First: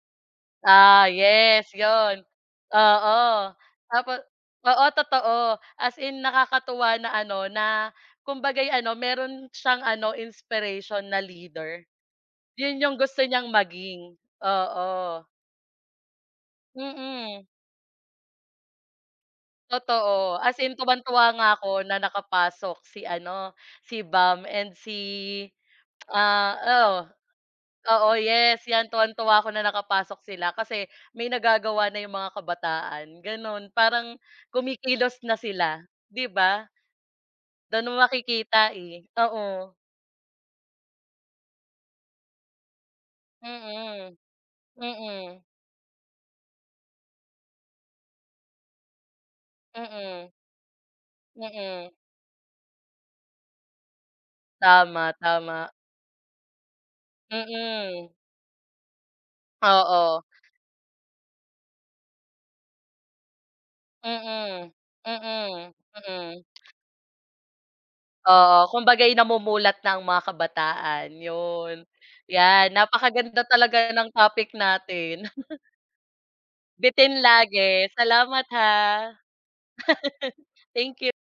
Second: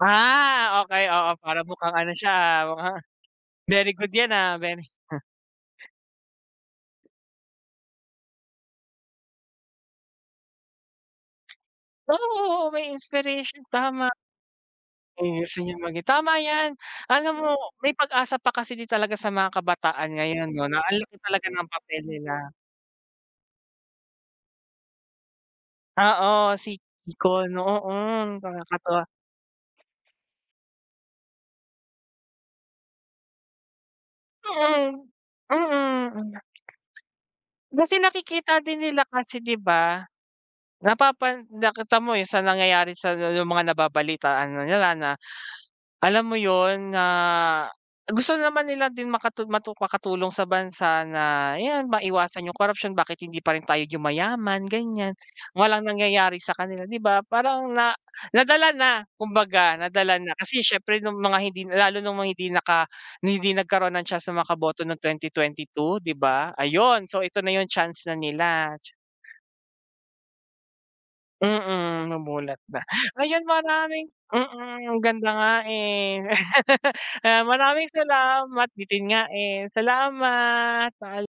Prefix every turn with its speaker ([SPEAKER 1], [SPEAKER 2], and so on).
[SPEAKER 1] Ah, okey
[SPEAKER 2] Ah,
[SPEAKER 1] oo, para
[SPEAKER 2] yes
[SPEAKER 1] mukhang ano
[SPEAKER 2] yun.
[SPEAKER 1] siya mukhang,
[SPEAKER 2] Oo
[SPEAKER 1] very good
[SPEAKER 2] tapos,
[SPEAKER 1] yan very,
[SPEAKER 2] oo
[SPEAKER 1] ah.
[SPEAKER 2] totoo as in nakakatuwa na ano na kumbaga'y ano meron siyang ano inspiration na leader.
[SPEAKER 1] Oo, oo
[SPEAKER 2] Yun
[SPEAKER 1] may
[SPEAKER 2] yung gusto niyang
[SPEAKER 1] inspiration, tama.
[SPEAKER 2] maging,
[SPEAKER 1] Eh
[SPEAKER 2] oo.
[SPEAKER 1] [unintelligible] tama yan, alam
[SPEAKER 2] Mm.
[SPEAKER 1] mo may pag-asa pa kasi din talaga sa mga kabataan
[SPEAKER 2] Totoo
[SPEAKER 1] ngayon
[SPEAKER 2] as
[SPEAKER 1] 'no
[SPEAKER 2] in
[SPEAKER 1] na alam
[SPEAKER 2] tuwang-tuwa
[SPEAKER 1] talaga
[SPEAKER 2] nga
[SPEAKER 1] ng
[SPEAKER 2] ako na
[SPEAKER 1] papel nila.
[SPEAKER 2] nakapasok si ano si Bam and si, ah,
[SPEAKER 1] Oo, si
[SPEAKER 2] oo,
[SPEAKER 1] Vico 'no,
[SPEAKER 2] oo,
[SPEAKER 1] hmm,
[SPEAKER 2] yes, yan
[SPEAKER 1] nakakatuwa.
[SPEAKER 2] tuwang-tuwa ako na nakapasok sila. Kasi may nagagawa na yung mga kabataan ganun. Parang
[SPEAKER 1] Mm,
[SPEAKER 2] kumikilos na sila di
[SPEAKER 1] mm.
[SPEAKER 2] ba? Dun
[SPEAKER 1] Kasi
[SPEAKER 2] mo
[SPEAKER 1] nakikita
[SPEAKER 2] makikita,
[SPEAKER 1] din
[SPEAKER 2] eh,
[SPEAKER 1] nila kasi di
[SPEAKER 2] oo.
[SPEAKER 1] ba? Napapan nakita mo yung sa nangyayari sa yung mga
[SPEAKER 2] Mm,
[SPEAKER 1] nababalitaan na nila na,
[SPEAKER 2] mm.
[SPEAKER 1] alam mo yun na gusto naman nila din makatu matu
[SPEAKER 2] Mm.
[SPEAKER 1] makatulong sa bansa na
[SPEAKER 2] Mm.
[SPEAKER 1] yan maiwasan yung corruption, bakit hindi pa rin tayo yumayaman ganyan,
[SPEAKER 2] Tama, tama.
[SPEAKER 1] walang nangyayari sa kanila di ba parang na
[SPEAKER 2] Mm.
[SPEAKER 1] nadala na kumbaga nadala
[SPEAKER 2] Oo.
[SPEAKER 1] na. Kasi siyempre nung mga hindi lalo nung mga hindi naka hindi nagkaroon ng chance na siya sa mga
[SPEAKER 2] Mm,
[SPEAKER 1] boto ng twenty tweenty
[SPEAKER 2] mm,
[SPEAKER 1] two di
[SPEAKER 2] mm.
[SPEAKER 1] ba? Ayun so ito na yung chance na
[SPEAKER 2] Oo,
[SPEAKER 1] nila.
[SPEAKER 2] kumbaga yun namumulat na ang mga kabataan yun.
[SPEAKER 1] Mm, mamulat
[SPEAKER 2] Yan
[SPEAKER 1] na, ayan
[SPEAKER 2] napakaganda talaga
[SPEAKER 1] maraming
[SPEAKER 2] ng topic
[SPEAKER 1] mm,
[SPEAKER 2] natin.
[SPEAKER 1] ganda nga, eh.
[SPEAKER 2] Bitin lagi
[SPEAKER 1] Maraming
[SPEAKER 2] salamat
[SPEAKER 1] salamat
[SPEAKER 2] ha.
[SPEAKER 1] bitin nga, eh, salamat.
[SPEAKER 2] Thank you.
[SPEAKER 1] Paalam.